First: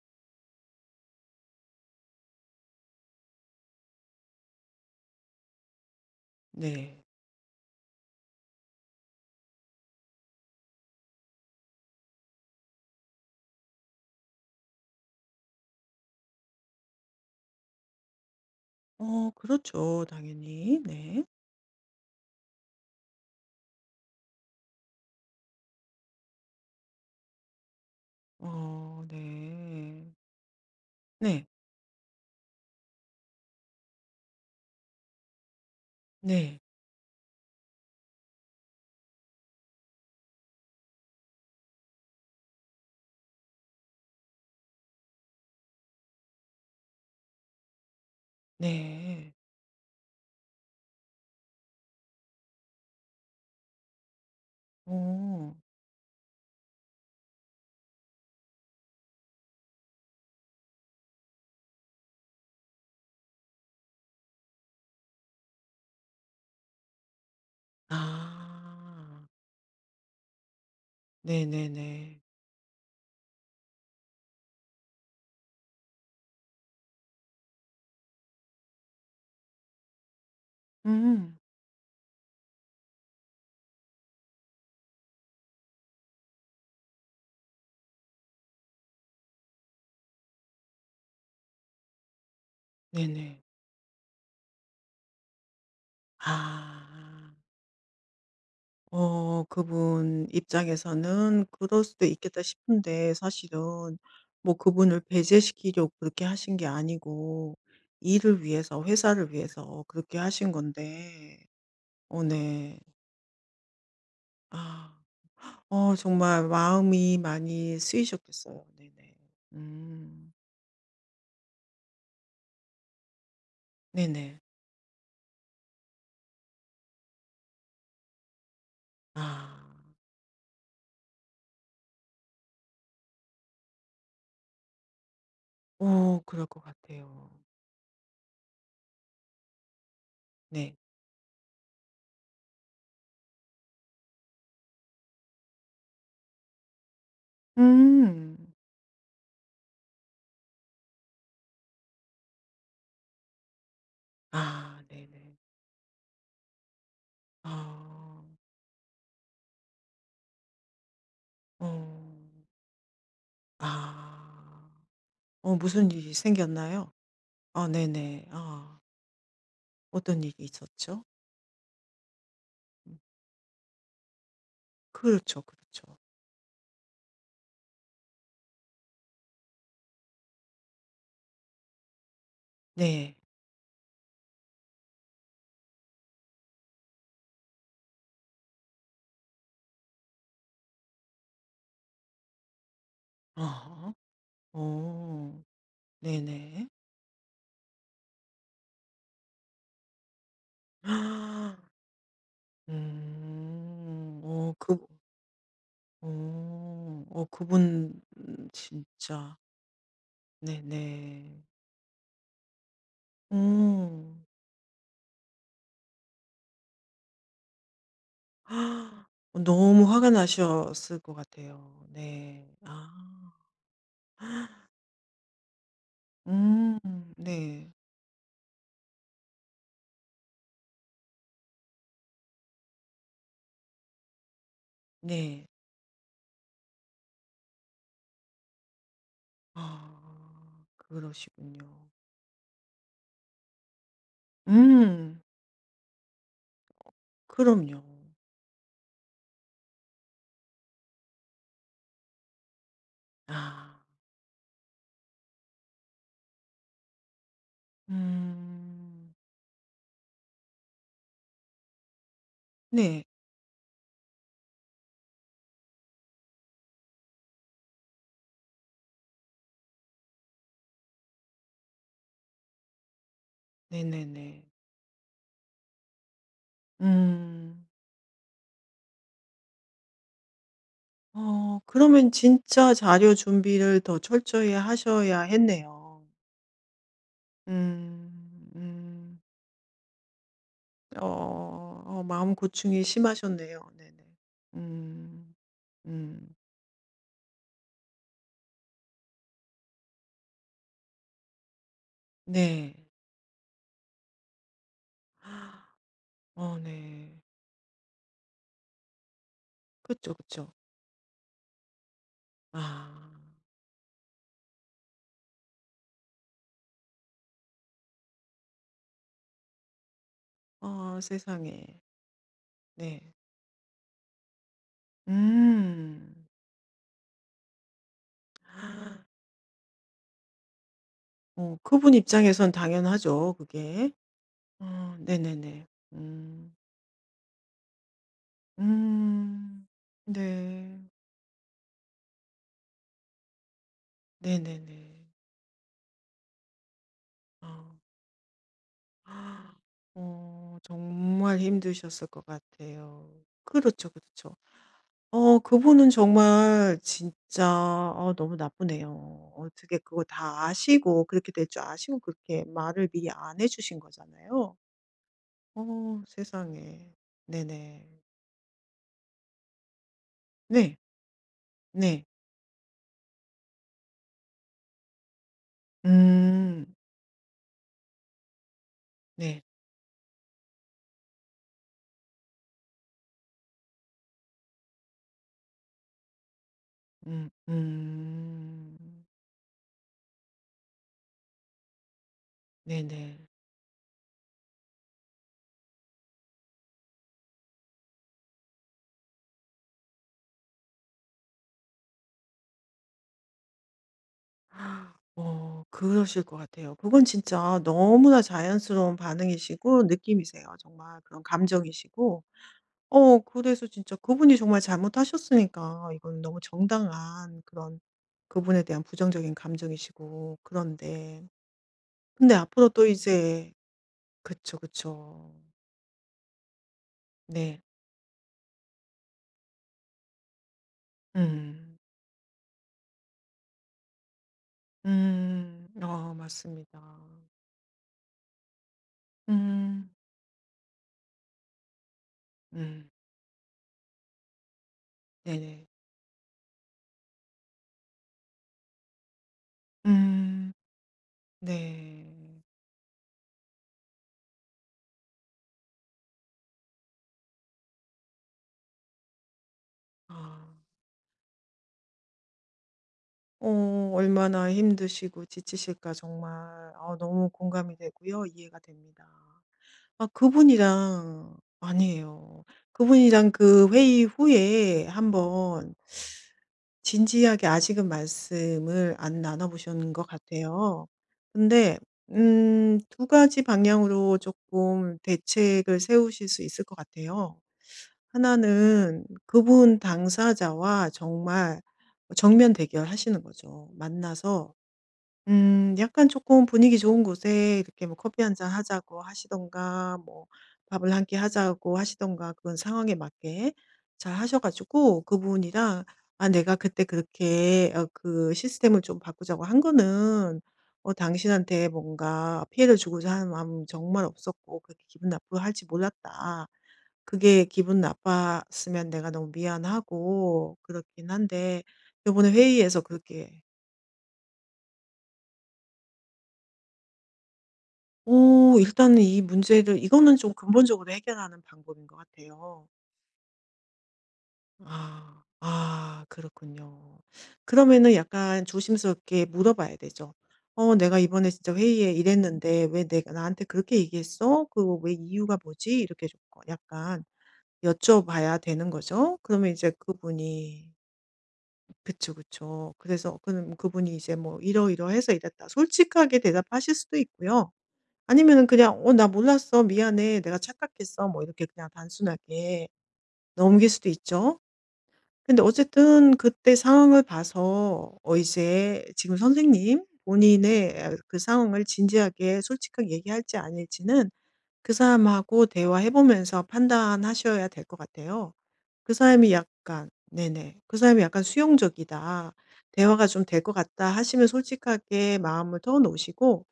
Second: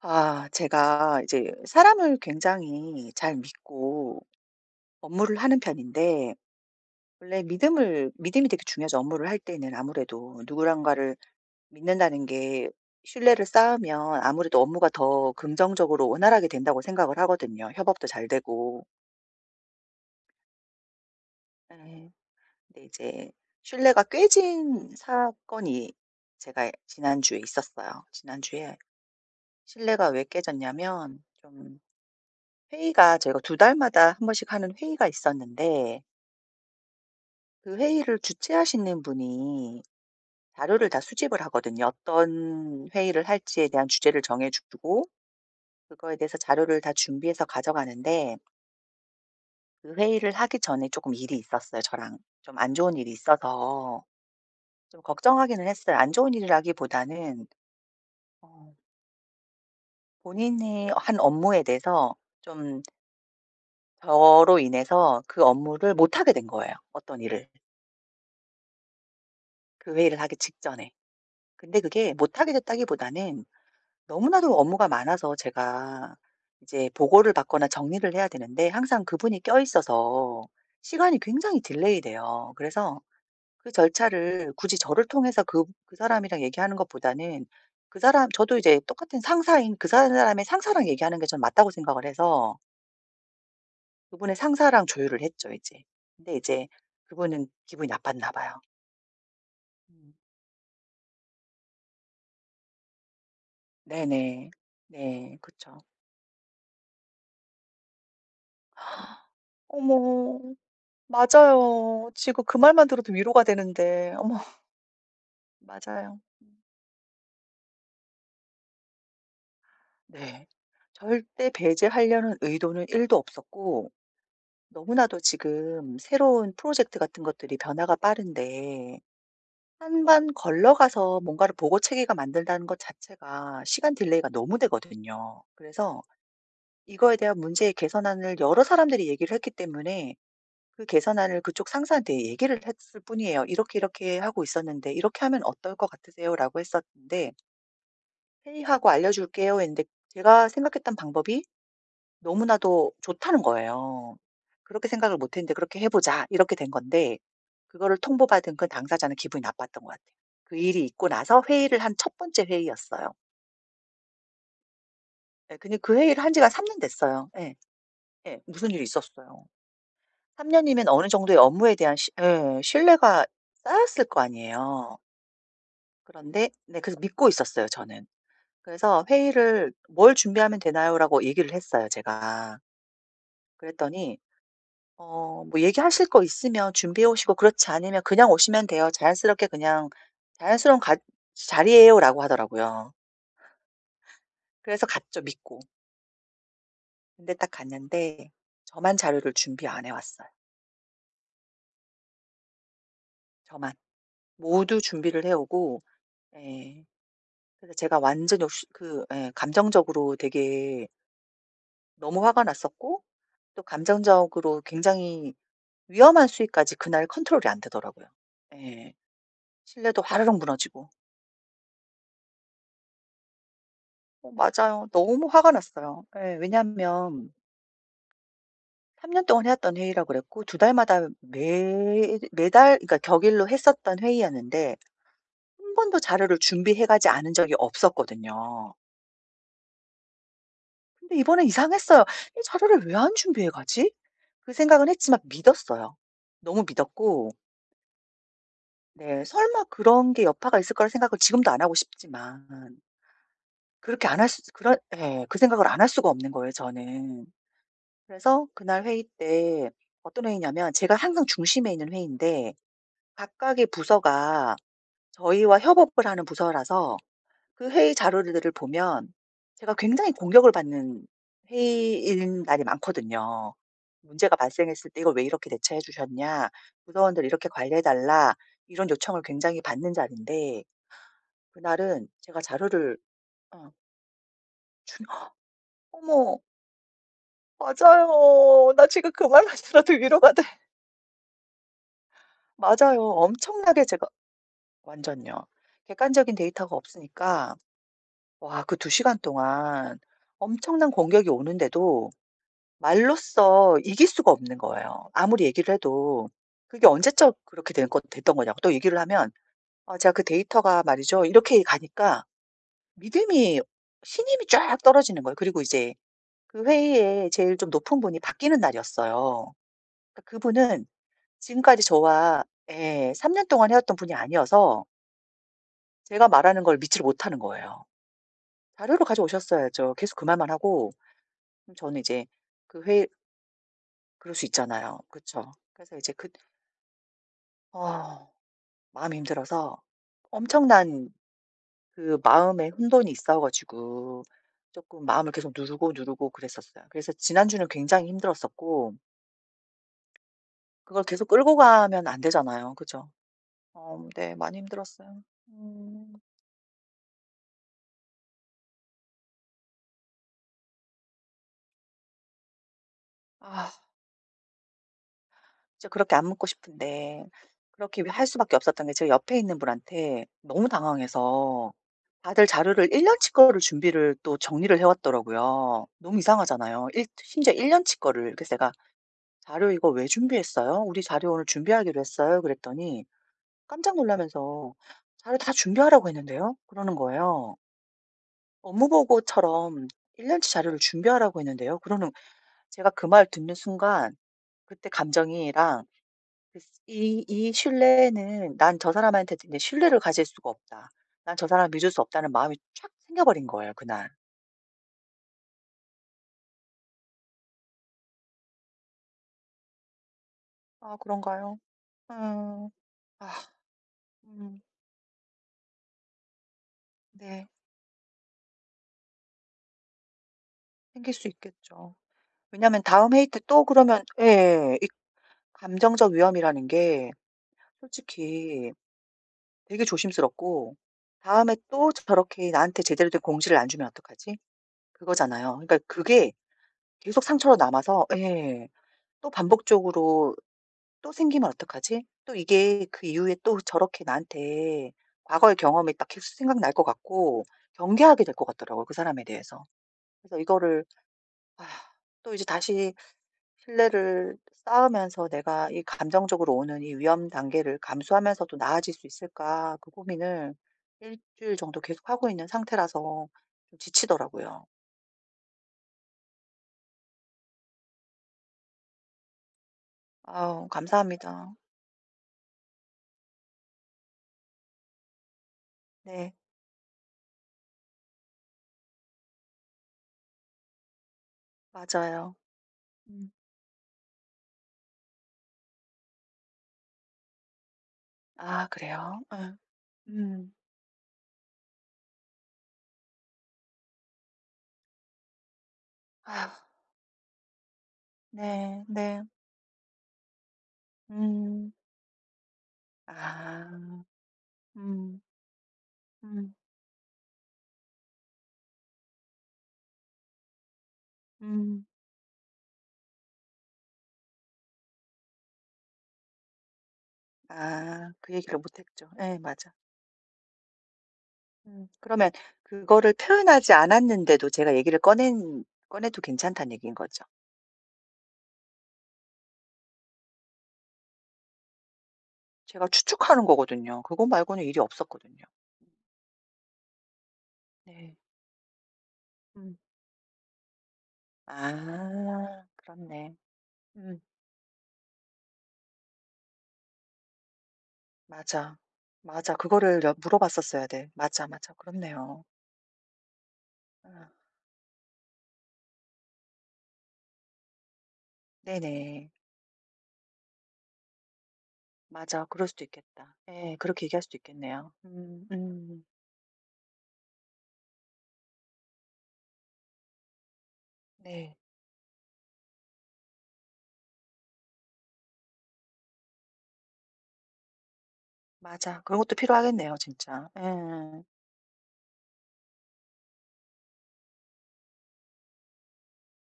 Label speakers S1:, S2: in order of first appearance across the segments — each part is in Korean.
S1: 아, 제가 이제 사람을 굉장히 잘 믿고 업무를 하는 편인데,
S2: 네.
S1: 원래 믿음이 되게 중요하죠. 업무를 할 때는 아무래도 누구랑가를 믿는다는 게 신뢰를 쌓으면 아무래도 업무가 더 긍정적으로 원활하게 된다고 생각을 하거든요. 협업도 잘 되고.
S2: 어 그렇죠. 당연히. 네.
S1: 네. 근데 이제 신뢰가 깨진 사건이 제가 지난주에 있었어요. 지난주에
S2: 어 네.
S1: 신뢰가 왜 깨졌냐면,
S2: 네.
S1: 좀 회의가 저희가 2달마다 한 번씩 하는 회의가 있었는데
S2: 네.
S1: 그 회의를 주최하시는 분이 자료를 다 수집을 하거든요. 어떤 회의를 할지에 대한 주제를 정해 주고 그거에 대해서 자료를 다 준비해서 가져가는데
S2: 네.
S1: 그 회의를 하기 전에 조금 일이 있었어요 저랑. 좀 안 좋은 일이 있어서 좀
S2: 어.
S1: 걱정하기는 했어요. 안 좋은 일이라기보다는 어 본인이 한 업무에 대해서 좀 저로 인해서 그 업무를 못하게 된 거예요 어떤 일을.
S2: 아.
S1: 그 회의를 하기 직전에. 근데 그게
S2: 네네네.
S1: 못하게 됐다기보다는 너무나도 업무가 많아서 제가 이제 보고를 받거나 정리를 해야 되는데 항상 그분이 껴있어서 시간이
S2: 음.
S1: 굉장히 딜레이 돼요. 그래서 그 절차를 굳이 저를 통해서 그 사람이랑 얘기하는 것보다는 저도 이제 똑같은 상사인 그 사람의 상사랑 얘기하는 게 전 맞다고 생각을 해서
S2: 네네.
S1: 그분의 상사랑 조율을 했죠, 이제. 근데 이제
S2: 아.
S1: 그분은 기분이 나빴나 봐요.
S2: 어
S1: 음.
S2: 그분 입장에서는 그럴 수도 있겠다 싶은데 사실은
S1: 네네.
S2: 뭐 그분을
S1: 네, 그쵸.
S2: 배제시키려고 그렇게 하신 게 아니고 일을 위해서 회사를 위해서 그렇게
S1: 어머.
S2: 하신 건데
S1: 맞아요.
S2: 어
S1: 지금 그
S2: 네.
S1: 말만 들어도 위로가 되는데. 어머
S2: 아. 어
S1: 맞아요.
S2: 정말
S1: 음.
S2: 마음이 많이 쓰이셨겠어요. 네네. 음.
S1: 네. 절대 배제하려는 의도는 1도 없었고
S2: 네네.
S1: 너무나도 지금 새로운 프로젝트 같은 것들이 변화가 빠른데
S2: 아.
S1: 한 번 걸러가서 뭔가를 보고 체계가 만든다는 것 자체가 시간 딜레이가 너무 되거든요. 그래서
S2: 오, 그럴 것
S1: 이거에
S2: 같아요.
S1: 대한 문제의 개선안을 여러 사람들이 얘기를 했기 때문에
S2: 네.
S1: 그 개선안을 그쪽 상사한테 얘기를 했을 뿐이에요. "이렇게 이렇게 하고 있었는데 이렇게 하면 어떨 것 같으세요?"라고 했었는데
S2: 음.
S1: "회의하고 알려줄게요." 했는데 제가 생각했던 방법이 너무나도 좋다는 거예요.
S2: 아
S1: 그렇게 생각을 못
S2: 네네.
S1: 했는데 "그렇게 해 보자." 이렇게 된 건데 그거를
S2: 아.
S1: 통보받은 그 당사자는 기분이 나빴던 것 같아요. 그 일이 있고 나서
S2: 어.
S1: 회의를 한 첫 번째 회의였어요.
S2: 아. 어
S1: 예 근데
S2: 무슨
S1: 그
S2: 일이
S1: 회의를 한 지가 3년
S2: 생겼나요?
S1: 됐어요. 예.
S2: 아 네네.
S1: 예. 무슨
S2: 아.
S1: 일이 있었어요.
S2: 어떤 일이
S1: 3 년이면
S2: 있었죠?
S1: 어느 정도의 업무에 대한 시 예
S2: 음.
S1: 신뢰가 쌓였을 거 아니에요.
S2: 그렇죠, 그렇죠.
S1: 그런데 네 그래서 믿고 있었어요 저는. 그래서 "회의를 뭘 준비하면 되나요?"라고 얘기를 했어요 제가.
S2: 네.
S1: 그랬더니 뭐 "얘기하실 거 있으면 준비해 오시고 그렇지 않으면 그냥 오시면 돼요. 자연스럽게 그냥 자연스러운 가 자리예요."라고 하더라고요.
S2: 아하.
S1: 그래서 갔죠
S2: 어.
S1: 믿고.
S2: 네네.
S1: 근데 딱 갔는데 저만 자료를 준비 안 해 왔어요
S2: 아,
S1: 저만.
S2: 어그
S1: 모두 준비를 해 오고 예.
S2: 어. 어
S1: 그래서
S2: 그분
S1: 제가 완전 역시
S2: 진짜
S1: 감정적으로 되게
S2: 네네.
S1: 너무 화가 났었고 또
S2: 음.
S1: 감정적으로 굉장히 위험한 수위까지 그날 컨트롤이 안 되더라고요. 예.
S2: 너무
S1: 신뢰도
S2: 화가
S1: 화르렁 무너지고.
S2: 나셨을 것 같아요. 네. 아.
S1: 어 맞아요. 너무 화가 났어요. 예.
S2: 음.
S1: 왜냐하면
S2: 네.
S1: 3년 동안 해왔던 회의라 그랬고 두 달마다 매 매달 그러니까 격일로 했었던 회의였는데
S2: 네.
S1: 한 번도 자료를 준비해 가지 않은 적이 없었거든요.
S2: 아.
S1: 근데 이번에
S2: 그러시군요.
S1: 이상했어요. '이 자료를 왜 안 준비해 가지?' 그 생각은 했지만
S2: 음.
S1: 믿었어요. 너무 믿었고
S2: 그럼요.
S1: 네 설마 그런 게 여파가 있을 거라 생각을 지금도 안 하고 싶지만
S2: 아.
S1: 그렇게 안 할 수 그런 예. 그 생각을 안 할 수가 없는 거예요 저는. 그래서 그날 회의
S2: 음.
S1: 때 어떤 회의냐면 제가 항상 중심에 있는 회의인데
S2: 네.
S1: 각각의 부서가 저희와 협업을 하는 부서라서 그 회의 자료들을 보면 제가 굉장히 공격을 받는 회의인 날이 많거든요. 문제가
S2: 네네네.
S1: 발생했을 때 "이걸 왜 이렇게 대처해 주셨냐. 부서원들 이렇게
S2: 음.
S1: 관리해 달라." 이런 요청을 굉장히 받는 자리인데
S2: 어
S1: 그날은
S2: 그러면
S1: 제가
S2: 진짜
S1: 자료를
S2: 자료
S1: 어.
S2: 준비를 더 철저히 하셔야 했네요.
S1: 어머
S2: 음.
S1: 맞아요. 나 지금
S2: 음.
S1: 그 말만 들어도 위로가 돼.
S2: 어 어 마음 고충이
S1: 맞아요.
S2: 심하셨네요.
S1: 엄청나게
S2: 네네.
S1: 제가 완전요.
S2: 음. 음.
S1: 객관적인 데이터가 없으니까 와 그 2시간 동안 엄청난 공격이 오는데도
S2: 네.
S1: 말로써 이길 수가 없는 거예요. 아무리 얘기를 해도
S2: 어
S1: 그게
S2: 네.
S1: 언제적 그렇게 된 거 됐던 거냐고. 또 얘기를 하면 "아 제가
S2: 그쵸,
S1: 그
S2: 그쵸.
S1: 데이터가 말이죠." 이렇게 가니까
S2: 아.
S1: 믿음이 신임이 쫙 떨어지는 거예요. 그리고 이제 그 회의에 제일 좀 높은 분이 바뀌는 날이었어요. 그러니까 그분은
S2: 어 세상에.
S1: 지금까지 저와 예
S2: 네.
S1: 3 년 동안 해왔던 분이 아니어서
S2: 음.
S1: 제가 말하는 걸 믿지를 못하는 거예요. 자료를 가져오셨어야죠. 계속 그 말만 하고
S2: 어
S1: 그럼
S2: 그분
S1: 저는 이제
S2: 입장에선
S1: 그 회
S2: 당연하죠, 그게.
S1: 그럴 수
S2: 어
S1: 있잖아요. 그쵸.
S2: 네네네.
S1: 그래서 이제 그
S2: 음.
S1: 어 마음이
S2: 음.
S1: 힘들어서
S2: 네.
S1: 엄청난 그 마음의 혼돈이 있어 가지고
S2: 네네네.
S1: 조금 마음을 계속 누르고 그랬었어요. 그래서 지난주는
S2: 어.
S1: 굉장히 힘들었었고
S2: 아, 어
S1: 그걸 계속
S2: 정말
S1: 끌고 가면
S2: 힘드셨을
S1: 안
S2: 것
S1: 되잖아요. 그죠?
S2: 같아요. 그렇죠,
S1: 어 네.
S2: 그렇죠.
S1: 많이 힘들었어요.
S2: 어 그분은
S1: 음.
S2: 정말 진짜 어 너무 나쁘네요. 어떻게 그거 다 아시고 그렇게 될 줄 아시고 그렇게 말을 미리 안 해
S1: 아.
S2: 주신 거잖아요.
S1: 진짜
S2: 어
S1: 그렇게 안 묻고
S2: 세상에.
S1: 싶은데
S2: 네네.
S1: 그렇게 왜 할 수밖에 없었던 게 제가 옆에 있는 분한테 너무
S2: 네.
S1: 당황해서
S2: 네.
S1: 다들 자료를 1 년치 거를 준비를 또 정리를 해 왔더라고요. 너무
S2: 음.
S1: 이상하잖아요. 일 심지어 1 년치 거를. 그래서 제가
S2: 네.
S1: "자료 이거 왜 준비했어요? 우리 자료 오늘 준비하기로 했어요." 그랬더니 깜짝 놀라면서 "자료 다 준비하라고 했는데요." 그러는
S2: 음.
S1: 거예요.
S2: 음.
S1: 업무 보고처럼 1 년치 자료를 준비하라고 했는데요. 그러는 제가 그
S2: 네네.
S1: 말 듣는 순간 그때 감정이랑 글쎄 이 신뢰는 '난 저 사람한테 이제 신뢰를 가질 수가 없다. 난 저 사람을 믿을 수 없다.'는 마음이 촥 생겨버린 거예요 그날.
S2: 어 그러실 것 같아요. 그건 진짜 너무나 자연스러운 반응이시고 느낌이세요.
S1: 아
S2: 정말 그런
S1: 그런가요?
S2: 감정이시고.
S1: 음.
S2: 어
S1: 아
S2: 그래서 진짜 그분이
S1: 음
S2: 정말 잘못하셨으니까 이건 너무 정당한
S1: 네.
S2: 그런 그분에 대한 부정적인 감정이시고
S1: 생길
S2: 그런데
S1: 수 있겠죠.
S2: 근데 앞으로
S1: 왜냐면
S2: 또
S1: 다음 회의 때
S2: 이제
S1: 또 그러면
S2: 그쵸,
S1: 예. 이
S2: 그쵸.
S1: 감정적 위험이라는 게
S2: 네.
S1: 솔직히 되게 조심스럽고 '다음에
S2: 음.
S1: 또 저렇게 나한테 제대로 된 공지를 안 주면 어떡하지?' 그거잖아요.
S2: 음.
S1: 그러니까
S2: 어
S1: 그게
S2: 맞습니다.
S1: 계속 상처로 남아서 예. 또
S2: 음.
S1: 반복적으로 또 생기면 어떡하지? 또 이게
S2: 음.
S1: 그 이후에 또 저렇게 나한테 과거의
S2: 네네.
S1: 경험이 딱 계속 생각날 것 같고 경계하게 될 것 같더라고요, 그 사람에 대해서. 그래서
S2: 음.
S1: 이거를 아 또
S2: 네.
S1: 이제 다시 신뢰를 쌓으면서 내가 이 감정적으로 오는 이 위험 단계를 감수하면서도 나아질 수 있을까? 그 고민을
S2: 아.
S1: 1주일 정도 계속하고 있는 상태라서 좀
S2: 어 얼마나
S1: 지치더라고요.
S2: 힘드시고 지치실까 정말 아 너무 공감이 되고요. 이해가 됩니다. 아
S1: 아우
S2: 그분이랑
S1: 감사합니다.
S2: 아니에요. 그분이랑 그 회의 후에 한번
S1: 네.
S2: 진지하게 아직은 말씀을 안 나눠 보셨는 것 같아요. 근데
S1: 맞아요.
S2: 두
S1: 음.
S2: 가지 방향으로 조금 대책을 세우실 수 있을 것 같아요.
S1: 아
S2: 하나는
S1: 그래요? 응.
S2: 그분
S1: 음.
S2: 당사자와 정말 정면 대결하시는 거죠. 만나서 약간 조금
S1: 아
S2: 분위기 좋은 곳에 이렇게 뭐 커피 한 잔
S1: 네.
S2: 하자고 하
S1: 네.
S2: 시던가 뭐 밥을 한 끼
S1: 음.
S2: 하자고 하시던가 그건 상황에 맞게
S1: 아.
S2: 잘 하셔 가지고
S1: 음.
S2: 그분이랑 "아
S1: 음.
S2: 내가 그때 그렇게 어 그 시스템을 좀 바꾸자고 한 거는 어 당신한테
S1: 음.
S2: 뭔가 피해를 주고자 하는 마음은 정말 없었고 그렇게 기분 나쁘게 할지 몰랐다." 그게 기분
S1: 아 그 얘기를 못
S2: 나빴으면
S1: 했죠.
S2: 내가 너무
S1: 예 맞아.
S2: 미안하고 그렇긴 한데
S1: 음. 그러면
S2: 요번에 회의에서
S1: 그거를
S2: 그렇게
S1: 표현하지 않았는데도 제가 얘기를 꺼낸 꺼내도 괜찮다는 얘기인 거죠.
S2: 오 일단은 이 문제를 이거는 좀 근본적으로 해결하는 방법인 것 같아요.
S1: 제가 추측하는 거거든요. 그거 말고는 일이
S2: 아.
S1: 없었거든요.
S2: 아 그렇군요. 그러면은
S1: 네.
S2: 약간 조심스럽게 물어봐야
S1: 음.
S2: 되죠. "어 내가 이번에 진짜 회의에
S1: 아
S2: 이랬는데 왜 내가
S1: 그렇네.
S2: 나한테 그렇게
S1: 음.
S2: 얘기했어? 그거 왜 이유가 뭐지?" 이렇게 좀 약간 여쭤봐야 되는
S1: 맞아.
S2: 거죠. 그러면
S1: 맞아.
S2: 이제
S1: 그거를 여
S2: 그분이
S1: 물어봤었어야 돼. 맞아, 맞아.
S2: 그쵸,
S1: 그렇네요.
S2: 그쵸. 그래서 그는 그분이 이제
S1: 아
S2: 뭐 "이러이러해서 이랬다." 솔직하게 대답하실 수도 있고요. 아니면은 그냥 "어 나
S1: 네네.
S2: 몰랐어. 미안해. 내가 착각했어." 뭐 이렇게 그냥
S1: 맞아. 그럴
S2: 단순하게
S1: 수도 있겠다.
S2: 넘길
S1: 예.
S2: 수도
S1: 그렇게 얘기할 수도
S2: 있죠.
S1: 있겠네요.
S2: 근데 어쨌든 그때 상황을 봐서 어 이제 지금 선생님 본인의 그
S1: 네.
S2: 상황을 진지하게 솔직하게 얘기할지 아닐지는 그 사람하고 대화해 보면서 판단하셔야 될 것 같아요. 그
S1: 맞아. 그런
S2: 사람이
S1: 것도
S2: 약간
S1: 필요하겠네요 진짜.
S2: 네네. 그 사람이
S1: 예.
S2: 약간 '수용적이다. 대화가 좀 될 것 같다.' 하시면 솔직하게 마음을 터 놓으시고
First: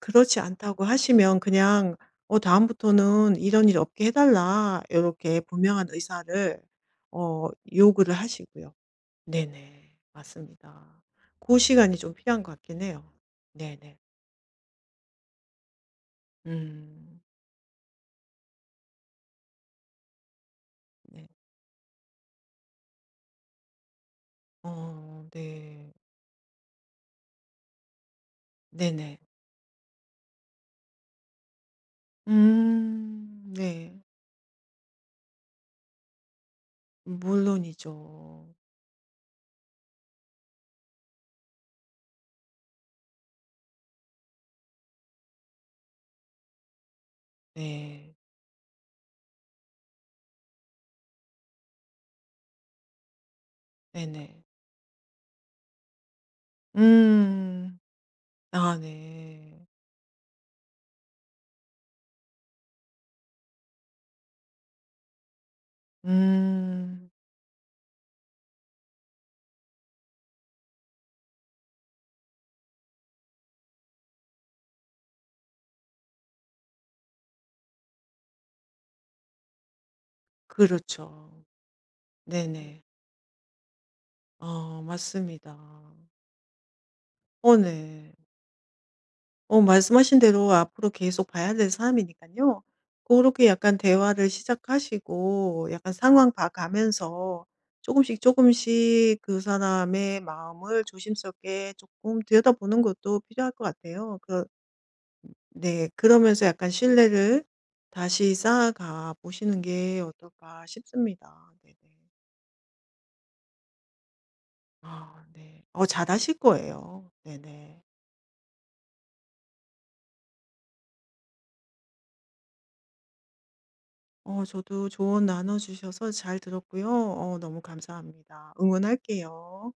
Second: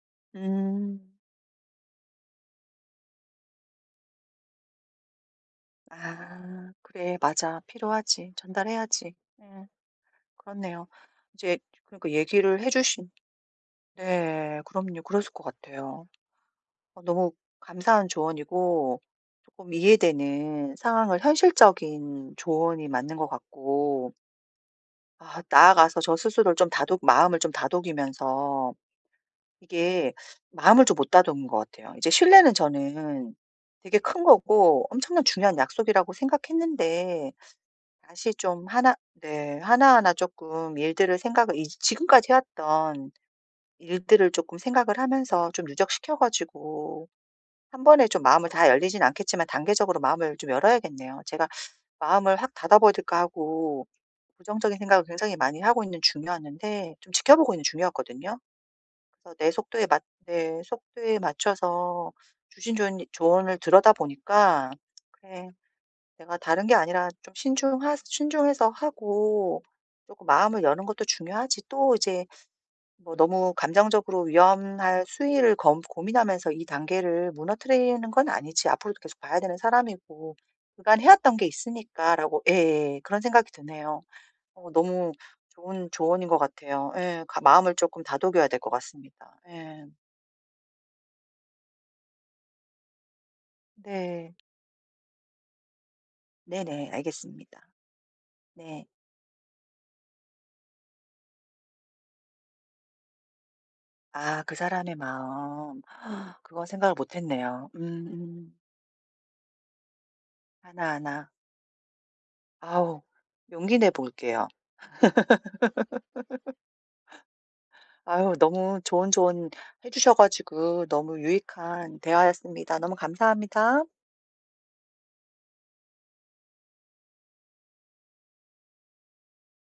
S2: 그렇지 않다고
S1: 음.
S2: 하시면 그냥 "어 다음부터는 이런 일 없게 해 달라." 이렇게 분명한 의사를
S1: 아 그래
S2: 어
S1: 맞아.
S2: 요구를
S1: 필요하지.
S2: 하시고요.
S1: 전달해야지. 예.
S2: 네네.
S1: 그렇네요.
S2: 맞습니다.
S1: 이제
S2: 그 시간이
S1: 그러니까
S2: 좀 필요한 것
S1: 얘기를 해
S2: 같긴 해요.
S1: 주신
S2: 네네.
S1: 네. 그럼요. 그랬을 것 같아요. 어
S2: 음.
S1: 너무 감사한 조언이고 쪼끔 이해되는 상황을
S2: 네.
S1: 현실적인 조언이 맞는 것 같고
S2: 어
S1: 아
S2: 네.
S1: 나아가서 저 스스로를 좀 다독 마음을 좀 다독이면서
S2: 네네.
S1: 이게 마음을 좀 못 다잡은 것 같아요. 이제 신뢰는 저는
S2: 음. 네.
S1: 되게 큰 거고 엄청난 중요한 약속이라고 생각했는데 다시
S2: 물론이죠.
S1: 좀 하나 네. 하나하나 조금 일들을 생각을 이 지금까지 해왔던 일들을 조금 생각을 하면서 좀 누적시켜 가지고 한 번에
S2: 네.
S1: 좀 마음을 다 열리진 않겠지만 단계적으로 마음을 좀 열어야겠네요. 제가 마음을 확 닫아버릴까 하고
S2: 네네.
S1: 부정적인 생각을 굉장히 많이 하고 있는 중이었는데 좀 지켜보고 있는
S2: 음.
S1: 중이었거든요.
S2: 아
S1: 그래서
S2: 네.
S1: 내 속도에 맞춰서 주신 조언을 들여다 보니까 '그래 내가 다른 게 아니라
S2: 음.
S1: 좀 신중하 신중해서 하고 조금 마음을 여는 것도 중요하지.' 또 이제 뭐 너무 감정적으로 위험할 수위를 검 고민하면서 이 단계를 무너뜨리는 건 아니지. 앞으로도 계속 봐야 되는 사람이고 그간 해왔던
S2: 그렇죠.
S1: 게 있으니까라고
S2: 네네.
S1: 예예 그런 생각이 드네요. 어
S2: 어
S1: 너무
S2: 맞습니다.
S1: 좋은 조언인 것 같아요. 예. 가
S2: 어
S1: 마음을 조금
S2: 네.
S1: 다독여야 될 것 같습니다.
S2: 어
S1: 예.
S2: 말씀하신 대로 앞으로 계속 봐야 될 사람이니까요 그렇게 약간 대화를
S1: 네.
S2: 시작하시고 약간 상황 봐
S1: 네네.
S2: 가면서
S1: 알겠습니다.
S2: 조금씩 조금
S1: 네.
S2: 씩 그 사람의 마음을 조심스럽게 조금 들여다보는 것도 필요할 것 같아요.
S1: 아
S2: 그러
S1: 그 사람의 마음.
S2: 네. 그러면서
S1: 그건
S2: 약간
S1: 생각을 못
S2: 신뢰를
S1: 했네요.
S2: 다시
S1: 음음.
S2: 쌓아가 보시는 게 어떨까
S1: 하나하나.
S2: 싶습니다. 네네.
S1: 아우 용기 내 볼게요.
S2: 아 네. 어 잘하실 거예요. 네네.
S1: 아유 너무 좋은 조언 해 주셔 가지고 너무 유익한 대화였습니다. 너무 감사합니다.
S2: 어, 저도 조언 나눠주셔서 잘 들었고요. 어, 너무 감사합니다. 응원할게요.